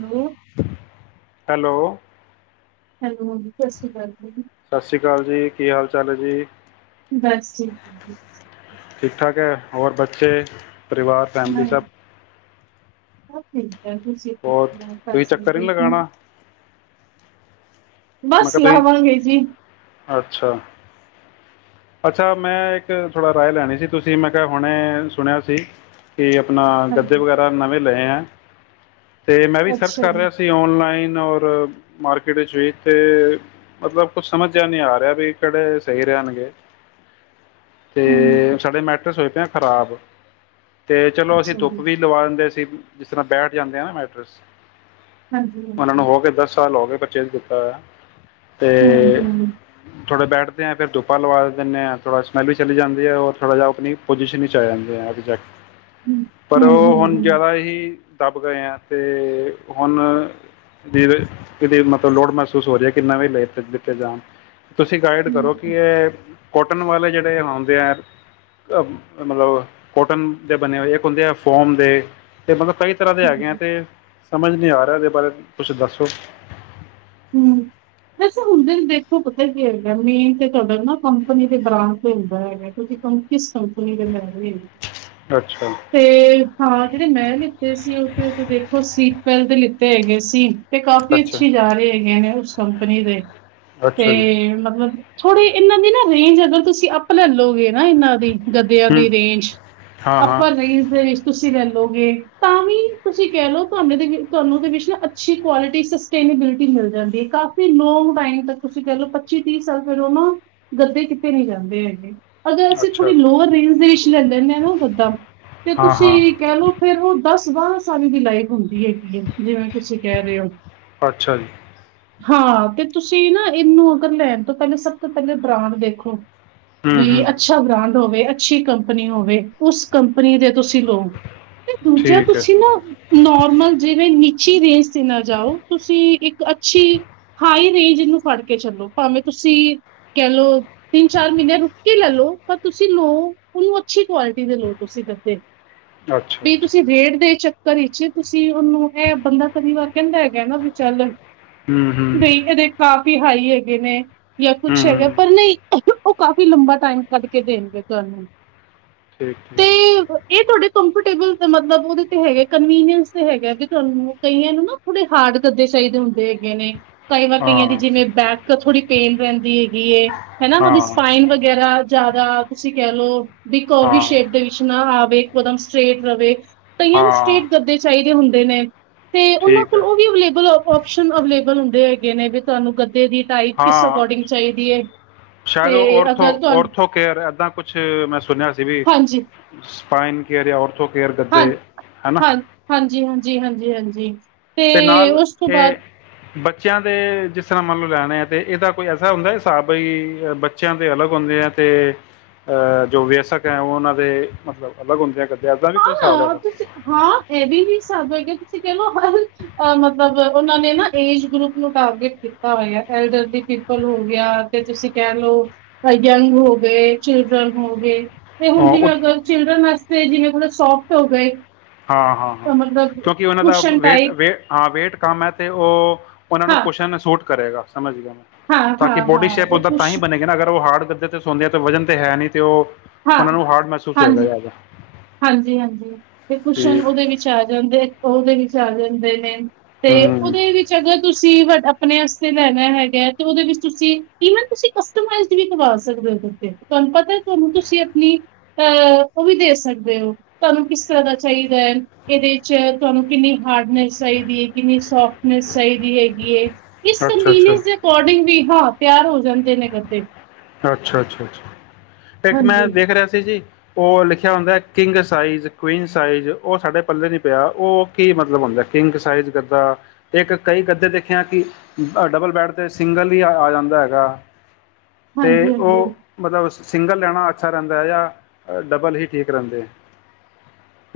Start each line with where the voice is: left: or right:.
right: Hello
left: hello
right: hello ਹਾਂ ਸਤਿ ਸ਼੍ਰੀ ਅਕਾਲ ਜੀ
left: ਸਤਿ ਸ਼੍ਰੀ ਅਕਾਲ ਜੀ ਕੀ ਹਾਲ ਚਾਲ ਹੈ ਜੀ
right: ਬਸ ਠੀਕ
left: ਔਰ ਬੱਚੇ ਪਰਿਵਾਰ ਫੈਮਲੀ ਸਭ
right: ਜੀ ਸੀ
left: ਹੋਰ ਤੁਸੀਂ ਚੱਕਰ ਨਹੀਂ
right: ਹ
left: ਲਗਾਉਣਾ
right: ਬਸ ਲਾਵਾ ਗਏ ਜੀ
left: ਅੱਛਾ-ਅੱਛਾ ਮੈਂ ਇੱਕ ਥੋੜ੍ਹਾ ਰਾਏ ਲੈਣੀ ਸੀ ਤੁਸੀਂ ਮੈਂ ਕਿਹਾ ਹੁਣੇ ਸੁਣਿਆ ਸੀ ਕਿ ਆਪਣਾ ਗੱਦੇ
right: ਹਾਂਜੀ
left: ਵਗੈਰਾ ਨਵੇਂ ਲਏ ਆ ਅਤੇ ਮੈਂ ਵੀ ਸਰਚ
right: ਅੱਛਾ
left: ਕਰ
right: ਜੀ
left: ਰਿਹਾ ਸੀ ਔਨਲਾਈਨ ਔਰ ਮਾਰਕਿਟ ਵਿੱਚ ਵੀ ਤੇ ਮਤਲਬ ਕੁਛ ਸਮਝ ਜੇਹਾ ਨੀ ਆ ਰਿਹਾ ਵੀ ਕਿਹੜੇ ਸਹੀ ਰਹਿਣਗੇ ਤੇ
right: ਹਮ
left: ਸਾਡੇ ਮੈਟਰਸ ਹੋਏ ਹੈ ਖਰਾਬ ਤੇ ਚਲੋ ਅਸੀਂ
right: ਅੱਛਾ
left: ਧੁੱਪ
right: ਜੀ
left: ਵੀ ਲਵਾ ਦਿੰਦੇ ਕਿ ਜਿਸ ਤਰ੍ਹਾਂ ਬੈਠ ਜਾਂਦੇ ਆ ਨਾ ਮੈਟਰਸ
right: ਹਾਂਜੀ
left: ਉਹਨਾਂ ਨੂੰ
right: ਹਾਂਜੀ
left: ਹੋ ਗੇ ਦਸ ਸਾਲ ਹੋ ਗੇ ਪਰਚੇਜ਼ ਕਿਤ ਹ
right: ਹਮ ਹਮ
left: ਥੋੜ੍ਹੇ ਬੈਠਦੇ ਆ ਫਿਰ ਧੁੱਪਾ ਲਵਾ ਦਿੰਦੇ ਹਾਂ ਥੋੜ੍ਹਾ ਸਮੈਲ ਵੀ ਚਲੀ ਜਾਂਦੀ ਹੈ ਔਰ ਥੋੜਾ ਜਿਹਾ ਆਪਣੀ ਪੋਜੀਸ਼ਨ 'ਚ ਆ ਜਾਂਦੇੈ ਐ ਐਗਜੇ਼ਕਟ
right: ਹਮ
left: ਪਰ
right: ਹਮ
left: ਉਹ ਹੁਣ
right: ਹਮ
left: ਜਿਆਦਾ ਹੀ ਦੱਬ ਗਏ ਹੈ ਅਤੇ ਹੁਣ ਦੀ ਇਹ ਮਤਲਬ ਲੋੜ ਮਸ ਮਹਿਸੂਸ ਹੋ ਰਿਹਾ ਕਿ ਮੈਂ ਵੀ ਵਾਈਫ ਦੇ ਪਿੱਛੇ ਜਾਵਾਂ ਤੁਸੀਂ ਗਾਈਡ ਕਰੋ ਕਿ
right: ਹਮ
left: ਇਹ ਕੋਟਨ ਵਾਲੇ ਜਿਹੜੇ ਹੁੰਦੇ ਹੈ ਮਤਲਬ ਕੋਟਨ ਦੇ ਬਣੇ ਹੋਏ ਇੱਕ ਹੁੰਦੇ ਆ ਫੋਮ ਦੇ ਅਤੇ ਮਤਲਬ ਕਈ ਤਰ੍ਹਾਂ ਦੇ
right: ਹਮ
left: ਹੈਗੇ ਐ
right: ਹਮ
left: ਤੇ ਸਮਝ ਨਹੀਂ ਆ ਰਹੀ ਇਹ ਦੇ ਬਾਰੇ ਕੁਛ ਦੱਸੋ
right: ਵੈਸੇ ਹੁੰਦੇ ਦੇਖੋ ਪਤਾ ਕੀ ਹੈਗਾ ਮੇਨ ਤੇ ਤੁਹਾਡਾ ਨਾ ਕੰਪਨੀ ਦੇ ਬ੍ਰਾਂਡ ਤੇ ਹੁੰਦਾ ਹੈਗਾ ਤੁਸੀਂ ਕਿਸ ਕੰਪਨੀ ਦੇ ਲੈ ਰਹੇ ਹੈਗੇ
left: ਅੱਛਾ
right: ਤੇ ਹਾਂ ਜਿਹੜੇ ਮੈਂ ਲਿੱਤੇ ਸੀ ਉੱਥੇ ਦੇਖੋ ਸਲੀਪਵੈਲ ਦੇ ਲਿੱ ਹੈਗੇ ਸੀ ਤੇ ਕਾਫੀ
left: ਅੱਛਾ
right: ਅੱਛੀ ਜਾ ਰਹੇ ਹੈਗੇ ਨੇ ਕੰਪਨੀ ਦੇ ਤੇ
left: ਅੱਛਾ ਜੀ
right: ਮਤਲਬ ਥੋੜੇ ਇਹਨਾਂ ਦੀ ਨਾ ਰੇਂਜ ਅਗਰ ਤੁਸੀਂ ਅੱਪ ਲੈ ਲੋਗੇ ਨਾ ਇਹਨਾਂ ਦੀ ਗੱਦਿਆਂ
left: ਹੂੰ
right: ਦੀ ਰੇਂਜ
left: ਹਾਂ ਹਾਂ
right: ਅੱਪਰ ਰੇਂਜ ਦੇ ਵਿੱਚ ਤੁਸੀ ਲੇ ਲੋਗੇ ਤਾਂ ਵੀ ਤੁਸੀਂ ਕਹਿ ਲਓ ਤੁਹਾਡੇ ਤੁਹਾਨੂੰ ਉਹਦੇ ਵਿੱਚ ਨਾ ਅੱਛੀ ਕੁਆਲਿਟੀ ਸਸਟੇਨੇਬਿਲਿਟੀ ਮਿਲ ਜਾਂਦੀ ਹੈ ਕਾਫੀ ਲੋਂਗ ਟਾਈਮ ਤੱਕ ਤੁਸੀਂ ਕਹਿ ਲਓ ਪੱਚੀ ਤੀਹ ਸਾਲ ਫਿਰ ਉਹ ਨਾ ਗੱਦੇ ਕਿਤੇ ਨ ਜਾਂਦੇ ਹੈਗੇ ਅਗਰ ਅਸੀਂ
left: ਅੱਛਾ
right: ਥੋੜ੍ਹੀ ਲੋਅਰ ਰੇਂਜ ਦੇ ਵਿੱਚ ਲੈ ਲੈਨੇ ਹਾਂ ਨਾ ਗੱਦਾ ਤੇ
left: ਹਾਂ ਹਾਂ
right: ਤੁਸੀਂ ਕਹਿਲੋ ਫੇਰ ਉਹ ਦ ਦੱਸ ਬਾਰਾਂ ਸਾਲ ਹੀ ਇਹਦੀ ਲਾਈਫ ਹੁ ਹੈਗੀ ਏ ਜਿਵੇਂ ਤੁਸੀਂ ਕਹਿ ਰਹੇ ਹੋ
left: ਅੱਛਾ ਜੀ
right: ਹਾਂ ਤੇ ਤੁਸੀਂ ਨਾ ਇਹਨੂੰ ਅਗਰ ਲੈਣ ਤੋਂ ਪਹਿਲੇ ਸਭ ਤੋਂ ਪਹਿਲੇ ਬ੍ਰਾਂਡ ਦੇਖੋ
left: ਹੂੰ
right: ਵੀ
left: ਹੂੰ
right: ਅੱਛਾ ਬ੍ਰਾਂਡ ਹੋਵੇ ਅੱਛੀ ਕੰਪਨੀ ਹੋਵੇ ਉਸ ਕੰਪਨੀ ਦੇ ਤੁਸੀਂ ਲੋਓ ਤੇ ਦੂਜਾ
left: ਠੀਕ ਹੈ
right: ਤੁਸੀਂ ਨਾ ਨੋਰਮਲ ਜਿਵੇਂ ਉੱਚੀਰੇਂਜ ਤੇ ਨਾ ਜਾਓ ਤੁਸੀਂ ਇੱਕ ਅੱਛੀ ਹਾਈ ਰੇਂਜ ਇਹਨੂੰ ਫੜ ਕੇ ਚਲੋ ਭਾਵੇਂ ਤੁਸੀਂ ਕਹਿ ਲਓ ਤਿੰਨ ਚਾਰ ਮਹੀਨੇ ਰੁੱਕ ਕੇ ਲੈ ਲਓ ਪਰ ਤੁਸੀਂ ਲੋਓ ਉਹਨੂੰ ਅੱਛੀ ਕੁਆਲਿਟੀ ਦੇ ਲੋ ਤੁਸੀਂ ਦੱਸੇ
left: ਅੱਛਾ
right: ਜੇ
left: ਅੱਛਾ
right: ਤੁਸੀਂ ਰੇਟ ਦੇ ਚੱਕਰ ਚ- ਘਰੇ ਚ ਤੁਸੀਂ ਉਹਨੂੰ ਇਹ ਬੰਦਾ ਕਦੀ ਵਾਰ ਕਹਿੰਦਾ ਹੈਗਾ ਨਾ ਬਈ ਚਲ
left: ਹੂੰ ਹੂੰ
right: ਬਈ ਇਹਦੇ ਘ ਹਾਈ ਹੈਗੇ ਨੇ ਜਾਂ
left: ਹੂੰ
right: ਕੁੱਛ ਹੈਗਾ
left: ਹੂੰ, ਠੀਕ
right: ਪਰ ਨਹੀਂ ਉਹ ਕਾਫੀ ਲੰਬਾ ਟਾਈਮ ਕੱਢ ਕੇ ਦੇਣਗੇ ਤੁਹਾਨੂੰ
left: ਠੀਕ
right: ਤੇ
left: ਠੀਕ।
right: ਇਹ ਤੁਹਾਡੇ ਕੰ ਟੇਬਲ ਤੇ ਮੱਤਲਬ ਓਦੇ ਤੇ ਹੈਗੇ ਕਨਵੀਨੀਅਸ ਤੇ ਹੈਗਾ ਵੀ ਤੁਹਾਨੂੰ ਕਈਆਂ ਨੂੰ ਨਾ ਥੋੜੇ ਹਾਰਡ ਗੱਦੇ ਚਾਹੀਦੇ ਹੁੰਦੇ ਹੈਗੇ ਨੇ ਕਈ ਵਾਰ ਕਈਆਂ
left: ਹਾਂ
right: ਦੀ ਜਿਵੇਂ ਬੈਕ ਥੋੜ੍ਹੀ ਪੇਨ ਰਹਿੰਦੀ ਹੈਗੀ ਹਨਾ ਓਦੀ
left: ਹਾਂ
right: ਸਪਾਈਨ ਵਗੈਰਾ ਜਾਦਾ ਤੁਸੀਂ ਕਹਿ ਲੋਓ ਬੀ ਕੋਵੀ
left: ਹਾਂ
right: ਸ਼ੇਕ ਆਵੇ ਇੱਕੋ ਦਂਮ ਸਟ੍ਰਰੇਟ ਰਵੇ ਕਈਆਂ ਨੂੰ
left: ਹਾਂ
right: ਸਟੇਟ ਗੱਦੇ ਚਾਈਦੇ ਹੁੰਦੇ। ਦੀਨੇ ਤੇ ਉਹਨਾਂ
left: ਠੀਕ
right: ਕੋਲ
left: ਹੈ
right: ਉਹ ਵੀ ਅਵਲੇਬਲ ਆਪਸ਼ਨ ਅਵਲੇਬਲ ਬਣਦੇ ਹੈਗੇ ਨੇ ਬੀ ਤੁਆਨੁ ਗ
left: ਹਾਂ ਸ਼ਾਇਦ ਉਹ
right: ਤੇ
left: ਔਰਥੋ
right: ਅਗਰ ਤੁਹਾਨੂੰ
left: ਔਰਥੋ ਕੇਅਰ ਏਦਾਂ ਕੁੱਛ ਮੈਂ ਸੁਣਿਆ ਸੀ ਵੀ
right: ਹਾਂਜੀ
left: ਸਪਾਈਨ ਕੇਅਰ ਔਰ
right: ਹਾਂ, ਹਾਂ, ਹਾਂਜੀ-ਹਾਂਜੀ-ਹਾਂਜੀ ਜੀ ਹਾਂਜੀ ਤੇ
left: ਨਾਲ
right: ਉਸ ਤੋਂ
left: ਇਹ
right: ਬਾਅਦ
left: ਬੱਚਿਆਂ ਦੇ ਜਿਸ ਤਰ੍ਹਾਂ ਮੰਨ ਲਓ ਲੈਣੇ ਆ ਤੇ ਇਸਦਾ ਕੋਈ ਐਸਾ ਹੁੰਦਾ ਹਿਸਾਬ ਬਈ ਬੱਚਿਆਂ ਦੇ ਅਲੱਗ ਹੁੰਦੇ ਐ ਤੇ ਅਹ ਜੋ ਵਿਅਸਕ ਐ ਉਹਨਾਂ ਦੇ ਮੱਤਲਬ ਅਲੱਗ ਹੁੰਦੇ ਆ ਐਸਾ ਵੀ ਕੋਈ ਹਿਸਾਬ
right: ਹਾਂ
left: ਹੈਗਾ
right: ਤੁਸੀਂ ਹਾਂ ਇਹ ਵੀ ਨੀ ਸਾਬ ਕਰ ਕੇ ਤੁਸੀਂ ਕਹਿ ਲਉ ਅ ਮਤਲਬ ਉਹਨਾਂ ਨੇ ਨਾ ਏਜ ਗਰੁੱਪ ਨੂੰ ਟਾਰਗੇਟ ਕੀਤਾ ਹੋਇਆ ਐਲਡਰਲੀ ਪੀਪਲ ਹੋ ਗਿਆ ਤੇ ਤੁਸੀਂ ਕਹਿ ਲਓ ਯੰਗ ਹੋ ਗਏ, ਚਿਲਡਰਨ ਹੋ ਗਏ ਤੇ ਹੁਣ
left: ਹਾਂ, ਉਹ-
right: ਜਿਵੇਂ ਅਗਰ ਚਿਲਡਰਨ ਵਾਸ ਫ਼ਿਰ ਜਿਵੇਂ ਪਲੱਸ। ਸੋਫਟ ਹੋ ਗਏ।
left: ਹਾਂ, ਹਾਂ ਹਾਂ,
right: ਤਾਂ ਮਤਲਬ
left: ਕਿਉਂਕਿ ਉਹਨਾਂ ਦਾ
right: ਕੁਸ਼ਨ
left: ਵੇਟ
right: ਟਾਈਪ
left: ਵੇ ਹਾਂ ਵੇਟ ਕਮ ਹੈ ਤੇ ਉਹ ਉਹਨਾਂ ਨੂੰ
right: ਹਾਂ,
left: ਕੂਸ਼ਨ ਕਰੇਗਾ ਸਮਝ ਗਿਆ।
right: ਹਾਂ,
left: ਤਾਂ ਕਿ
right: ਹਾਂ,
left: ਬੋਡੀ
right: ਹਾਂ
left: ਸ਼ੇਪ
right: ਉਹ
left: ਉਹਦਾ ਤਾਂ ਹੀ
right: ਕੁਸ਼
left: ਬਣੇਗਾ ਨਾ, ਅਗਰ ਉਹ ਹਾਰਡ ਕਰਦੇ ਸੁਣਦੇ ਹਾਂ ਤਾਂ ਵਜ਼ਨ ਤਾਂ ਹੈ ਨਹੀਂ, ਤੇ ਉਹ
right: ਹਾਂ,
left: ਉਹਨਾਂ ਨੂੰ ਹਾਰਡ ਮਹਿਸੂਸ ਹੋਏਗਾ ਜਿਆਦਾ।
right: ਹਾਂਜੀ, ਹਾਂਜੀ। ਤੇ ਕੂਸਨ ਉਹਦੇ ਵਿੱਚ ਆ ਜਾਂਦੇ, ਉਹਦੇ ਵਿੱਚ ਚਲ ਜਾਂਦੇ ਨੇ। ਤੇ
left: ਹੂੰ
right: ਉਹਦੇ ਵਿੱਚ ਅਗਰ ਤੁਸੀਂ ਤੁਸੀਂ ਵੀ ਆਪਣੇ ਵਾਸਤੇ ਲੈਣਾ ਹੈਗਾ, ਤੇ ਉਹਦੇ ਵਿੱਚ ਤੁਸੀਂ ਇਵਨ ਤੁਸੀਂ ਕਸਟਮਾਈਜ਼ਡ ਵੀ ਕਰਵਾ ਸਕਦੇ ਹੋ ਉਹਦੇ ਤੇ, ਤੁਹਾਨੂੰ ਪਤਾ ਤੁਹਾਨੂੰ ਤੁਸੀਂ ਆਪਣੀ ਅਹ ਉਹ ਵੀ ਦੇ ਸਕਦੇ ਤੁਹਾਨੂੰ ਕਿਸ ਤਰ੍ਹਾਂ ਦਾ ਚਾਹੀਦਾ ਹੈ, ਇਹਦੇ ਚ ਤੁਹਾਨੂੰ ਕਿੰਨੀ ਹਾਰਡਨੈਸ ਚਾਹੀਦੀ ਹੈ, ਕਿੰਨੀ ਸੋਫਟਨੈਸ ਚਾਹੀਦੀ ਹੈਗੀ ਏ। ਇਸ
left: ਅੱਛਾ ਅੱਛਾ
right: ਮੀਨਸ ਦੇ ਅਕੋਡਿੰਗ ਵੀ ਹਾਂ। ਤਿਆਰ ਹੋ ਜਾਂਦੇ ਨੇ ਕਦੇ।
left: ਅੱਛਾ, ਅੱਛਾ, ਅੱਛਾ। ਇੱਕ ਮੈਂ ਦੇਖ ਰਿਹਾ ਸੀ ਜੀ ਉਹ ਲਿਖਿਆ ਹੁੰਦਾ ਕਿੰਗ ਸਾਈਜ਼, ਕੁਈਨ ਸਾਈਜ਼, ਉਹ ਸਾਡੇ ਪੱਲੇ ਨਹੀਂ ਪਿਆ, ਉਹ ਕੀ ਮਤਲਬ ਹੁੰਦਾ, ਕਿੰਗ ਸਾਈਜ਼ ਗੱਦਾ ਇੱਕ ਕਈ ਗੱਦੇ ਦੇਖੇ ਆ ਕਿ ਡਬਲ ਬੈਡ ਤੇ ਸਿੰਗਲ ਹੀ ਆ ਆ ਜਾਂਦਾ ਹੈਗਾ। ਤੇ
right: ਹਾਂਜੀ-ਹਾਂਜੀ-ਹਾਂਜੀ।
left: ਉਹ ਮਤਲਬ ਸਿੰਗਲ ਲੈਣਾ ਅੱਛਾ ਰਹਿੰਦਾ ਹੈ, ਜਾਂ ਡਬਲ ਹੀ ਠੀਕ ਰਹਿੰਦੇ।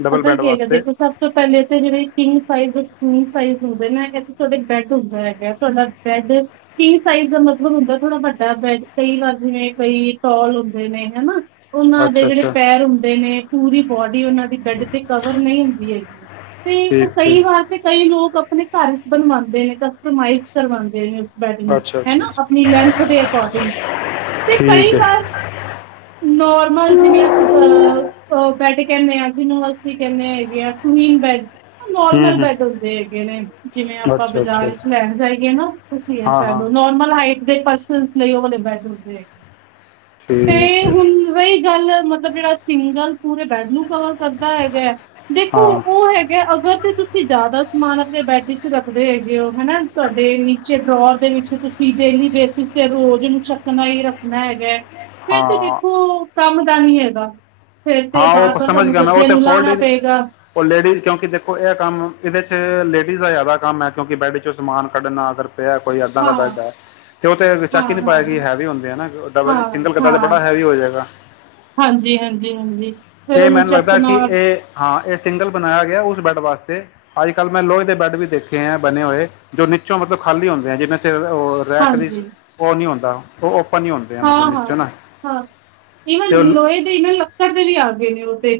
left: ਡਬਲ
right: ਪਤਾ
left: ਬੈਡ
right: ਕੀ ਹੈਗਾ,
left: ਵਾਸਤੇ
right: ਦੇਖੋ ਸਭ ਤੋਂ ਪਹਿਲੇ ਤਾਂ ਜਿਹੜੇ ਕਿੰਗ ਸਾਈਜ਼ ਕਿੰਗ ਸਾਈਜ਼ ਹੁੰਦੇ ਨਾ ਹੈ, ਤੁਹਾਡੇ ਬੈਡ ਹੁੰਦਾ ਹੈਗਾ, ਤੁਹਾਡਾ ਬੈਡ ਕਿੰਗ ਸਾਈਜ਼ ਦਾ, ਮਤਲਬ ਹੁੰਦਾ ਥੋੜਾ ਵੱਡਾ ਬੈਡ ਕਈ ਵਾਰ, ਜਿਵੇਂ ਕਈ ਟੋਲ ਹੁੰਦੇ ਨੇ ਹਨਾ। ਉਹਨਾਂ ਦੇ
left: ਅੱਛਾ
right: ਜਿਹੜੇ
left: ਅੱਛਾ
right: ਪੈਰ ਹੁੰਦੇ ਨੇ ਪੂਰੀ ਬੋਡੀ ਉਹਨਾ ਬੈਡ ਤੇ ਕਵਰ ਨਹੀਂ ਹੁੰਦੀ ਹੈਗੀ, ਤੇ ਉਹ
left: ਠੀਕ ਠੀਕ
right: ਕਈ ਵਾਰ ਤੇ ਕਈ ਲੋਕ ਆਪਣੇ ਘਰ ਵਿੱਚ ਬਣਵਾਉਂਦੇ ਨੇ, ਕਸਟਮਾਈਜ਼ ਕਰਵਾਉਂਦੇ ਨੇ। ਬੈਡ ਨੂੰ
left: ਅੱਛਾ ਅੱਛਾ
right: ਹਨਾ
left: ਅੱਛਾ
right: ਆਪਣੀ ਲੈਂਥ ਦੇ ਅਕੋਰਡਿੰਗ, ਤੇ ਕਈ
left: ਠੀਕ
right: ਵਾਰ
left: ਹੈ
right: ਨੋਰਮਲ ਜਿਵੇਂ ਅਸੀਂ ਸੈਟੀ ਕਹਿੰਦੇ ਆਾਂ। ਜਿਹਨੂੰ ਅਸੀਂ ਕਹਿੰਦੇ ਹੈਗੇ ਆ, ਕੁਈਨ ਬੈਡ।
left: ਹੂੰ
right: ਨੋਰਮਲ
left: ਹੂੰ
right: ਬੈਡ ਹੁੰਦੇ ਹੈਗੇ ਨੇ, ਜਿਵੇਂ ਆਪਾਂ
left: ਅੱਛਾ ਅੱਛਾ
right: ਬਾਜ਼ਾਰ ਚ ਲੈਣ ਜਾਈਏ ਨਾ ਤੁਸੀਂ ਇਹ
left: ਹਾਂ
right: ਕਹਿ
left: ਹਾਂ
right: ਲਓ ਨੋਰਮਲ ਹਾਈਟ ਤੇ ਪਰਸਨਜ਼ ਲਈ ਉਹ ਵਾਲੇ ਬੈਡਰੂਮ ਹੁੰਦੇ ਹੈਗੇ। ਤੇ
left: ਠੀਕ
right: ਹੁਣ ਰਹੀ ਗੱਲ ਮਤਲਬ ਜਿਹੜਾ ਸਿੰਗਲ ਪੂਰੇ ਬੈਡ ਨੂੰ ਗੱਦਾ ਹੈਗਾ ਹੈ, ਦੇਖੋ
left: ਹਾਂ
right: ਉਹ ਹੈਗਾ ਅਗਰ ਤੇ ਤੁਸੀਂ ਜਿਆਦਾ ਸਾਮਾਨ ਆਪਣੇ ਬੈਡ ਚ ਰੱਖਦੇ ਹੈਗੇ ਹੋ ਹਨਾ, ਤੁਹਾਡੇ ਨੀਚੇ ਡਰੌਰ ਦੇ ਵਿਚ ਤੁਸੀਂ ਡੇਲੀ ਬੇਸਿਸ ਤੇ ਰੋਜ਼ ਨੂੰ ਚੱਕਣਾ ਹੀ ਰੱਖਣਾ ਹੈਗਾ ਹੈ। ਫੇਰ ਤੇ
left: ਹਾਂ
right: ਦੇਖੋ ਕੰਮ ਦਾ ਨੀ ਹੈਗਾ। ਫਿਰ ਤੇ
left: ਹਾਂ
right: ਬਾਰ
left: ਉਹ
right: ਬਾਰ
left: ਸਮਝ
right: ਤੁਹਾਨੂੰ
left: ਗਿਆ ਮੈਂ ਉਹ
right: ਗੱਦੇ
left: ਤੇ
right: ਨੂੰ
left: ਫੋਲਡ
right: ਲਾਣਾ
left: ਹੀ,
right: ਪਏਗਾ
left: ਉਹ ਲੇਡੀਜ਼ ਕਿਉਂਕਿ ਦੇਖੋ, ਇਹ ਕੰਮ ਇਹਦੇ ਚ ਲੇ ਡੀਜ਼ ਦਾ ਜ਼ਿਆਦਾ ਕੰਮ ਹੈ, ਕਿਉਂਕਿ ਬੈਡ ਚੋਂ ਸਮਾਨ ਕੱਢਣਾ, ਅਗਰ ਕੋਈ ਏਦਾਂ ਦਾ
right: ਹਾਂ,
left: ਬੈਡ ਐ ਤੇ ਉਹ ਤੇ
right: ਹਾਂ,
left: ਚੱਕ ਹੀ ਨਹੀ ਪਾਇਆ
right: ਹਾਂ,
left: ਕਿ
right: ਹਾਂ।
left: ਹੈਵੀ ਹੁੰਦੇ ਨਾ ਦ
right: ਹਾਂ,
left: ਸਿੰਗਲ ਗੱਦਾ ਤੇ ਬੜਾ
right: ਹਾਂ,
left: ਹੈਵੀ ਹੋ ਜਾਏਗਾ।
right: ਹਾਂਜੀ, ਹਾਂਜੀ, ਹਾਂਜੀ। ਫਿਰ
left: ਇਹ
right: ਉਹਨੂੰ
left: ਮੈਨੂੰ ਲੱਗਦਾ ਕਿ
right: ਚੱਕਣਾ
left: ਇਹ ਹਾਂ ਇਹ ਸਿੰਗਲ ਬਣਾਇਆ ਗਿਆ ਉਸ ਬੈਡ ਵਾਸਤੇ ਅੱਜ ਕੱਲ੍ਹ ਮੈਂ ਲੋੋਹੇ ਦੇ ਬੈੱਡ ਵੀ ਦੇਖੇ ਹੈ ਬਣੇ ਹੋਏ, ਜੋ ਨੀਚੋਂ ਮਤਲਬ ਖਾਲੀ ਹੁੰਦੇ ਹੈ, ਜਿਵੇਂ ਸਿਰ ਰੈਕ ਦੀ,
right: ਹਾਂਜੀ,
left: ਉਹ ਨਹੀਂ ਹੁੰਦਾ। ਓਹ,
right: ਹਾਂ ਹਾਂ, ਹਾਂ ਈਵਨ
left: ਉਹ
right: ਲੋਹੇ ਦੇ ਈਵਨ ਲੱਕੜ ਦੇ ਵੀ ਆ ਗਏ ਨੇ ਉਹ ਤੇ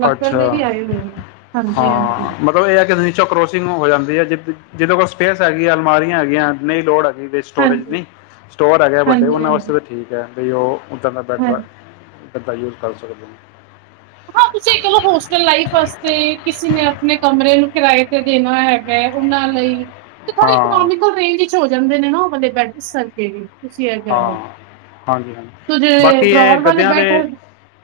right: ਲੱਕੜ
left: ਅੱਛਾ
right: ਦੇ ਵੀ ਆਏ ਹੋਏ ਨੇ ਹਾਂਜੀ ਹਾਂਜੀ
left: ਹਾਂ, ਮਤਲਬ ਇਹ ਹੈ ਕਿ ਤੁਸੀਂ ਵਿਚੋਂ ਕਰੋਸਿੰਗ ਹੋ ਜਾਂਦੀ ਹੈ ਜਿ ਜਿਹਦੇ ਕੋਲ ਸਪੇਸ ਹੈਗੀ ਆ, ਅਲਮਾਰੀਆਂ ਹੈਗੀਆਂ ਨਹੀਂ ਲੋੜ ਜਿਹਦੇ ਸਟੋਰੇਜ
right: ਹਾਂਜੀ
left: ਨਹੀਂ, ਸਟੋਰ ਹੈਗੇ ਵੱਡੇ
right: ਹਾਂਜੀ
left: ਉਹਨਾਂ ਵਾਸਤੇ
right: ਹਾਂਜੀ
left: ਤਾਂ ਠੀਕ ਹੈ। ਤੇ ਉਹ ਉਤਰਨਾ ਪੈਟਰਾ
right: ਹਾਂਜੀ
left: ਦਾ ਯੂਜ਼ ਕਰ ਸਕਦੇ ਹੋ।
right: ਹਾਂ ਤੁਸੀਂ ਇਹ ਕਹਿ ਲਓ ਹੋਸਟਲ ਲਾਈਫ ਵਾਸਤੇ ਕਿਸੇ ਨੇ ਆਪਣੇ ਕਮਰੇ ਨੂੰ ਕਿਰਾਏ ਤੇ ਦੇਣਾ ਹੈ। ਗਏ ਘੁੰਮਣ ਲਈ। ਤੇ ਥੋੜ੍ਹੀ
left: ਹਾਂ
right: ਇਕਨੋਮੀਕਲ ਰੇਂਜ ਵਿਚ ਹੋ ਜਾਂਦੇ ਨੇ ਨਾ, ਉਹ ਵਾਲੇ ਬੈਡ ਸਰਕੇ ਨੀ। ਤੁਸੀਂ ਇਹ ਕਹਿ
left: ਹਾਂ
right: ਲਓ,
left: ਹਾਂਜੀ ਹਾਂਜੀ
right: ਤੂੰ ਜੇੇ ਡਰੋਰ ਵਲੇ ਬੈਠੇ ਹੋ।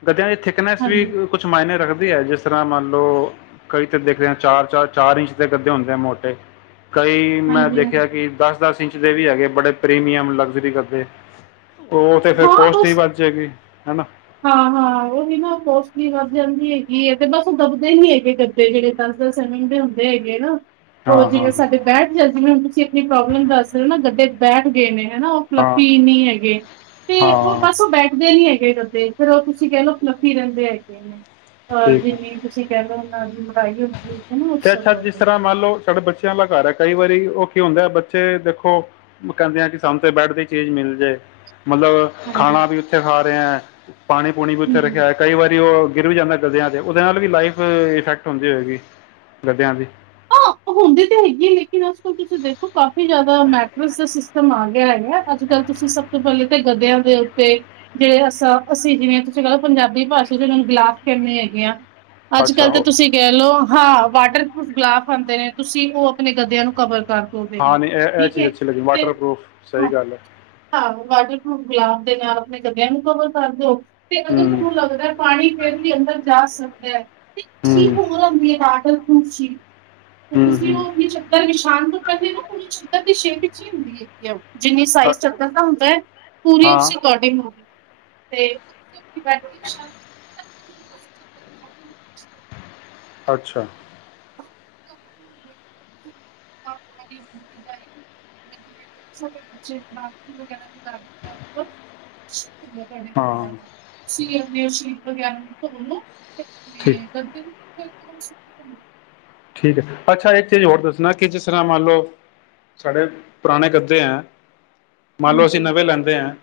left: ਗਦਿਆਂ ਦੀ ਥਿਕਨੈਸ ਵੀ ਕੁਛ ਮਾਇਨੇ ਰੱਖਦੇ ਦੀ ਐ ਜਿਸ ਤਰ੍ਹਾਂ ਮੰਨ ਲਓ, ਕਈ ਤਾਂ ਦੇਖਦੇ ਹਾਂ ਚਾਰ ਚਾਰ-ਚਾਰ ਇੰਚ ਦੇ ਗੱਦੇ ਹੁੰਦੇ ਆ ਮੋਟੇ। ਕਈ ਮੈਂ
right: ਹਾਂਜੀ ਹਾਂਜੀ
left: ਦੇਖਿਆ ਕਿ ਦੱਸ- ਦੱਸ ਇੰਚ ਜਿੜੇ ਵੀ ਹੈਗੇ, ਬੜੇ ਪ੍ਰੀਮੀਅਮ ਲਗਜ਼ਰੀ [unintelligible] ਉਹ ਤੇ ਫੇਰ
right: ਹਾਂ
left: ਕੋਸ਼ਟ ਹੀ
right: ਬਸ
left: ਵੱਧ ਜੇਗੀ। ਹਨਾ?
right: ਹਾਂ-ਹਾਂ ਉਹੀ ਨਾ, ਪੋਸਟਲੀ ਵੱਧ ਜਾਂਦੀ ਹੈਗੀ ਹੈ, ਤੇ ਬਸ ਉਹ ਦੱਬਦੇ ਹੀ ਹੈਗੇ ਗੱਦੇੇ ਜਿਹੜੇ ਦਸ ਦਸ ਸਮਿੰਗ ਦੇ ਹੁੰਦੇ ਹੈਗੇ ਨਾ। ਉਹ
left: ਹਾਂ
right: ਜਿਵੇਂ
left: ਹਾਂ
right: ਸਾਡੇ ਬੈਠ [unintelligible] ਥੇ ਪ੍ਰੋਬਲਮ ਦੱਸਦੇ ਹੋ ਨਾ ਗੱਦੇ ਬੈਠ ਗਏ ਨੇ। ਹਨਾ ਉਹ
left: ਹਾਂ
right: ਫਲਫੀ ਨਹੀਂ ਹੈਗੇ, ਤੇ ਉਹ
left: ਹਾਂ
right: ਬਸ ਉਹ ਬੈਠਦੇ ਨੀ ਹੈ ਫੇਰ ਤੇ ਫੇਰ ਉਹ ਤੁਸੀਂ ਕਹਿ ਲਓ ਫਲਫੀ ਰਹਿੰਦੇ ਹੈਗੇ ਨੇ। ਅਹ
left: ਠੀਕ ਹੈ
right: ਜਿਵੇਂ ਤੁਸੀਂ ਕਹਿ ਲਓ [unintelligible] ਹੈਗੀ ਨਾ ਉਸ
left: ਤੇ
right: ਸਭ
left: ਅੱਛਾ ਜਿਸ ਤਰ੍ਹਾਂ
right: ਹਾਂਜੀ
left: ਮੰਨ ਲਓ ਸਾਡੇ ਬੱਚਿਆਂ ਦਾ ਘਰ ਹੈ ਕਈ ਵਾਰੀ ਉਹ ਕੀ ਹੁੰਦੇ ਬੱਚੇ ਦੇਖੋ ਕਹਿੰਦੇ ਆ ਕਿ ਸਾਨੂੰ ਤੇ ਬੈਡ ਤੇ ਹਿ ਚੀਜ਼ ਮਿਲ ਜੇ। ਮਤਲਬ ਖਾਣਾ ਵੀ ਉੱਥੇ ਹ [unintelligible] ਪਾਣੀ ਪੁੂਣੀ ਵੀ ਉਥੇ
right: ਹੂੰ।
left: ਰੱਖਿਆ, ਕਈ ਵਾਰੀ ਉਹ ਗਿਰ ਵੀ ਜਾਂਦਾ ਗਦਿਆਂ ਤੇ ਉਹਦੇ ਨਾਲ ਵੀ ਲਾਈਫ ਇਫੈਕਟ ਹੋਂਦੀ ਹੋਏਗੀ ਗੱਦਿਆਂ ਦੀ।
right: ਹੁੰਦੀ ਤਾਂ ਹੈਗੀ ਆ ਲੇਕਿਨ ਅੱਜ ਕੱਲ ਤੁਸੀਂ ਦੇਖੋ ਕਾਫੀ ਜ਼ਿਆਦਾ ਮੈਟਰਸ ਦਾ ਸਿਸਟਮ ਆ ਗਿਆ ਹੈਗਾ ਅੱਜ ਕੱਲ ਤੁਸੀਂ ਸਭ ਤੋਂ ਪਹਿਲੇ ਤਾਂ ਗਦਿਆਂ ਦੇ ਉੱਤੇ ਜਿਹੜੇ ਅ ਅਸੀਂ ਜਿਵੇਂ ਤੁਸੀਂ ਕੋ ਪੰਜਾਬੀ ਭਾਸ਼ਾ ਚ ਉਹਨਾਂ ਨੂੰ ਗਿਲਾਫ਼ ਕਹਿੰਦੇ ਹੈਗੇ ਆ। ਅੱਜ
left: ਅੱਛਾ
right: ਕੱਲ ਤਾਂ
left: ਉਹ
right: ਤੁਸੀਂ ਕਹਿ ਲਓ ਹਾਂ ਵਾਟਰ ਪ੍ਰੂਫ ਗਲਾਫ ਹੁੰਦੇ ਨੇ ਤੁਸੀਂ ਉਹ ਆਪਣੇ ਗੱਦਿਆਂ ਨੂੰ ਕਵਰ ਕਰ ਦੋ ਉਹਦੇ
left: ਹਾਂ
right: ਨਾਲ
left: ਨਹੀਂ ਇਹ ਇਹ
right: ਠੀਕ
left: ਚੀਜ਼
right: ਹੈ,
left: ਅੱਛੀ ਲੱਗੀ
right: ਤੇ
left: ਵਾਟਰਪ੍ਰੂਫ ਸਹੀ
right: ਹਾਂ
left: ਗੱਲ ਹੈ
right: ਵਾਟਰਪੂਫ ਗਲਾਫ ਤੇ ਨਾਲ ਆਪਣੇ ਗਦਯਾ ਨੂੰ ਕਵਰ ਕਰ ਦਿਓ ਤੇ ਅਗਰ
left: ਹੂੰ
right: ਤੁਹਾਨੂੰ ਲੱਗਦਾ ਪਾਣੀ ਫੇਰ ਵੀ ਅੰਦਰ ਜਾ ਸਕ [unintelligible] ਇਕ ਚੀ
left: ਹੂੰ
right: ਹੋਰ ਹੁੰਦੀ ਹੈ ਡਟ [unintelligible] ਤੇ
left: ਹੂੰ
right: ਤੁਸੀਂ
left: ਹੂੰ
right: ਉਹ ਆਪਣੀ ਚੱਦਰ ਵਿਸ਼ਾਨ ਕਰਦੇ ਨਾ ਪੂਰੀ ਚੱਦਰ ਦੀ ਸ਼ੇਪ ਵਿੱਚ ਹੀ ਹੁੰਦੀ ਹੈਗੀ ਆ। ਜਿੰਨੀ ਸਾਈਜ਼
left: ਅ-
right: ਚੱਦਰ ਦਾ ਹੁੰਦਾ ਹੈ ਪੂਰੀ ਉਸ
left: ਹਾਂ
right: ਅਕੋਡਿੰਗ ਹੁੰਦੀ ਹੈ। ਤੇ [inaudible]
left: ਅੱਛਾ
right: [inaudible] [inaudible] ਸ਼੍ਰੀ
left: ਹਾਂ
right: ਅਨੇ ਸ਼੍ਰੀ ਨੂੰ ਆਪਣੇ
left: ਠੀਕ
right: ਬੰਦੇ ਨੂੰਥੋ ਸ਼
left: ਠੀਕ ਹੈ, ਅੱਛਾ ਇੱਕ ਚੀਜ਼ ਹੋਰ ਦੱਸਣਾ ਕਿ ਜਿਸ ਤਰ੍ਹਾਂ ਮੰਨ ਲਿਓ, ਸਾਡੇ ਪੁਰਾਣੇ ਗੱਦੇਹੈ ਮੰਨ ਲਓ ਅਸੀਂ
right: ਹਾਂਜੀ
left: ਨਵੇਂ ਲੈਂਦੇ ਹੈ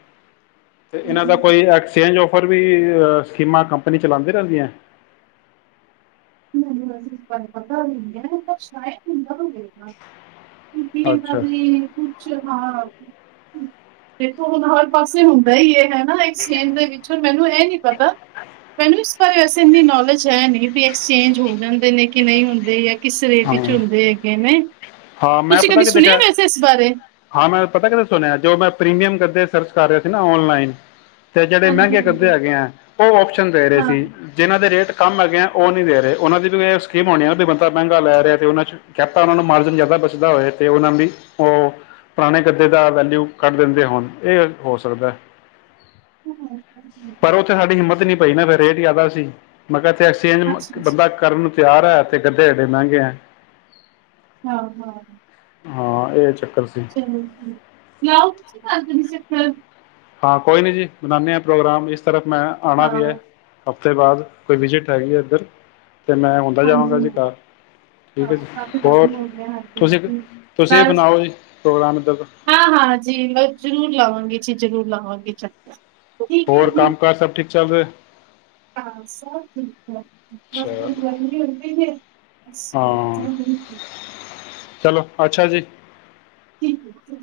left: ਤੇ ਇਹਨਾਂ
right: ਹਾਂਜੀ
left: ਦਾ
right: ਹਾਂਜੀ
left: ਕੋਈ ਐਕਸਚੇਂਜਫ ਫੇਰ ਵੀ ਸਕੀਮਾਂ ਕੰਪਨੀ ਚਲਾਂਦੀ ਰਹਿੰਦੀਆਂ
right: ਮੈਨੂੰ ਇਸ ਬਾਰੇ ਪਤਾ ਵੀ ਨੀ ਹੈ, ਸ਼ਾਇਦ ਹੁੰਦਾ ਹੋਵੇ। ਕਿਉਂਕਿ ਇਹਨਾਂ
left: ਅੱਛਾ
right: ਦੀ ਕੁੱਛ ਹਾਂ। ਦੇਖੋਂ ਹੁਣ ਹਰ ਪਾਸੇ ਹੁੰਦਾਂ ਹੀ ਇਹ ਹੈਂ। ਨਾ ਇੱਕ ਸੇਲ ਦੇ ਵਿੱਚ। ਮੈਂਨੂੰ ਇਹ ਨੀਂ ਪਤਾਂ। ਮੈਂਨੂੰ ਇਸ ਬਾਰੇ ਵੈਸੇ ਇੰਨੀ ਨੌਲੇਜ ਹੈ ਨਹੀਂ ਵੀ ਚੇਂਜ ਹੋ ਜਾਂਦੇ ਨੇ ਕਿ ਨਹੀਂ ਹੁੰਦੇ। ਕਿਸ ਰੇਟ
left: ਹਾਂ
right: ਵਿਚ ਹੁੰਦੇ ਹੈਗੇ ਨੇਂ।
left: ਹਾਂ ਮੈਂ ਪਤਾਂ ਕਿਤੇ ਕਿਹਾ। ਹਾਂ ਮੈਂ ਪਤਾਂ ਕਿਤੇ ਸੁਣਿਆਂ ਜੋ ਮੈਂ ਪ੍ਰੀਮੀਅਮ ਕਰ। ਤੇ ਸਰਚ ਕਰ ਰਿਹਾਂ ਸੀ ਨਾ ਔਨਲਾਈਨ। ਤੇ ਜਿਹੜੇ
right: ਹਾਂਜੀ
left: ਮਹਿੰਗੇ ਗੱਦੇ
right: ਹਾਂਜੀ
left: ਹੈਗੇ ਹੈਂ। ਉਹ ਆਪਸ਼ਨ ਦੇ ਰਹੇਂ
right: ਹਾਂ
left: ਸੀ। ਜਿਹਨਾਂ ਦੇ ਰੇਟ। ਕੰਮ ਹੈਗੇ ਉਹ ਨਹ ਦੇ ਰਹੇ ਉਹਨਾਂ ਦੀ ਵੀ ਸਕੀਮ ਆਉਣੀ ਆ ਵੀ ਬੰਦਾ ਮਹਿੰਗਾ ਲ਼ੈ ਰਿਹਾਂ ਤੇ ਉਹਨਾਂ ਚ ਕਹਿ‌ ਤਾਂ ਉਹਨਾਂ ਨੂੰ ਮਾਰਜਨ ਜ਼ਿਆਦਾ ਬੱਚਦਾ ਹੋਏ। ਤੇ ਉਹਨਾਂ ਵੀ ਉਹ ਪੁਰਾਣੇਂ ਗੱਦੇ ਦਾ ਵੈਲਿਊ ਕੱਢ ਦਿੰਦੇਂ ਹੋਣ ਹੋ ਸਕਦਾਂ। ਪਰ ਉੱਥੇ ਸ਼ਾਡੀ ਹਿੰਮਤ ਨੀਂ ਪਈ ਨਾ ਫ਼ਿਰ ਰੇਟ। ਜ਼ਿਆਦਾ ਸੀ -ਮਗਰ ਐਕਸਚੇਂਜ
right: ਅੱਛਾ
left: ਬੰਦਾਂ
right: ਅੱਛਾ
left: ਕਰਨ। ਤਿਆਰ ਹੈਂ ਤੇ ਗੱਡੀ। ਤੈਡੇ ਮਹਿੰਗੇ ਆ।
right: ਹਾਂ, ਹਾਂ।
left: ਹਾਂ ਇਹ ਚੱਕਰ। ਸੀ
right: ਚਲੋਂ ਜੀ। ਲਿਆਓ ਤੁਸੀਂ ਘਰ ਕਦੀ ਚਕ੍ਰ [inaudible]
left: ਹਾਂ ਕੋਈ ਨੀਂ ਜੀ ਬਨਾਣੇ ਹਾਂ ਪ੍ਰੋਗਰਾਮ ਇਸ। ਸਿਰਫ਼ ਮੈਂ ਆਉਣਾਂ ਵੀ ਹੈਂ।
right: ਹਾਂ
left: ਹਫ਼ਤੇ ਬਾਅਦ ਕੋਈ ਵਿਜ਼ਿਟ ਆਈਂ ਹੈਂ। ਇੱਧਰ ਮੈਂ ਹੁੰਦਾ
right: ਹਾਂਜੀ,
left: ਜਾਵਾਂਗਾ ਜੀ
right: ਹਾਂਜੀ
left: ਘਰ ਠੀਕ
right: ਹਾਂ
left: ਹੈ ਜੀ
right: ਕਾਫੀ
left: ਹੋਰ
right: ਟਾਇਮ ਹੋ ਗਿਆਂ।
left: ਤੁਸੀਂ
right: ਹਾਂਜੀ।
left: ਤੁਸੀਂ
right: ਬਸ
left: ਬਣਾਓ ਜੀ ਪ੍ਰੋਗਰਾਮ ਇੱਧਰ ਦਾ
right: ਹਾਂ, ਹਾਂ ਜੀ ਮੈਂ ਜ਼ਰੂਰ ਲਵਾਂਗੀ ਚ- ਜ਼ਰੂਰ ਲਾਵਾਂਗੀ ਚੱਕਰ। ਠੀਕ ਹੈ
left: ਹੋਰ
right: ਜੀ
left: ਕੰਮ ਕਾਰ ਸਭ ਠੀਕ ਚੱਲ ਰਿਹਾਂ।
right: ਹਾਂ ਸਭ ਠੀਕ ਹੈਂ ‌। ਬਸ
left: ਅੱਛਾ
right: ਗਰਮੀਂ ਹੋਈ ਪਈ ਦੀ ਹੈ।
left: ਹਾਂ ਚਲੋ
right: [inaudible]
left: ਅੱਛਾ ਜੀ।
right: ਠੀਕ ਜੀ।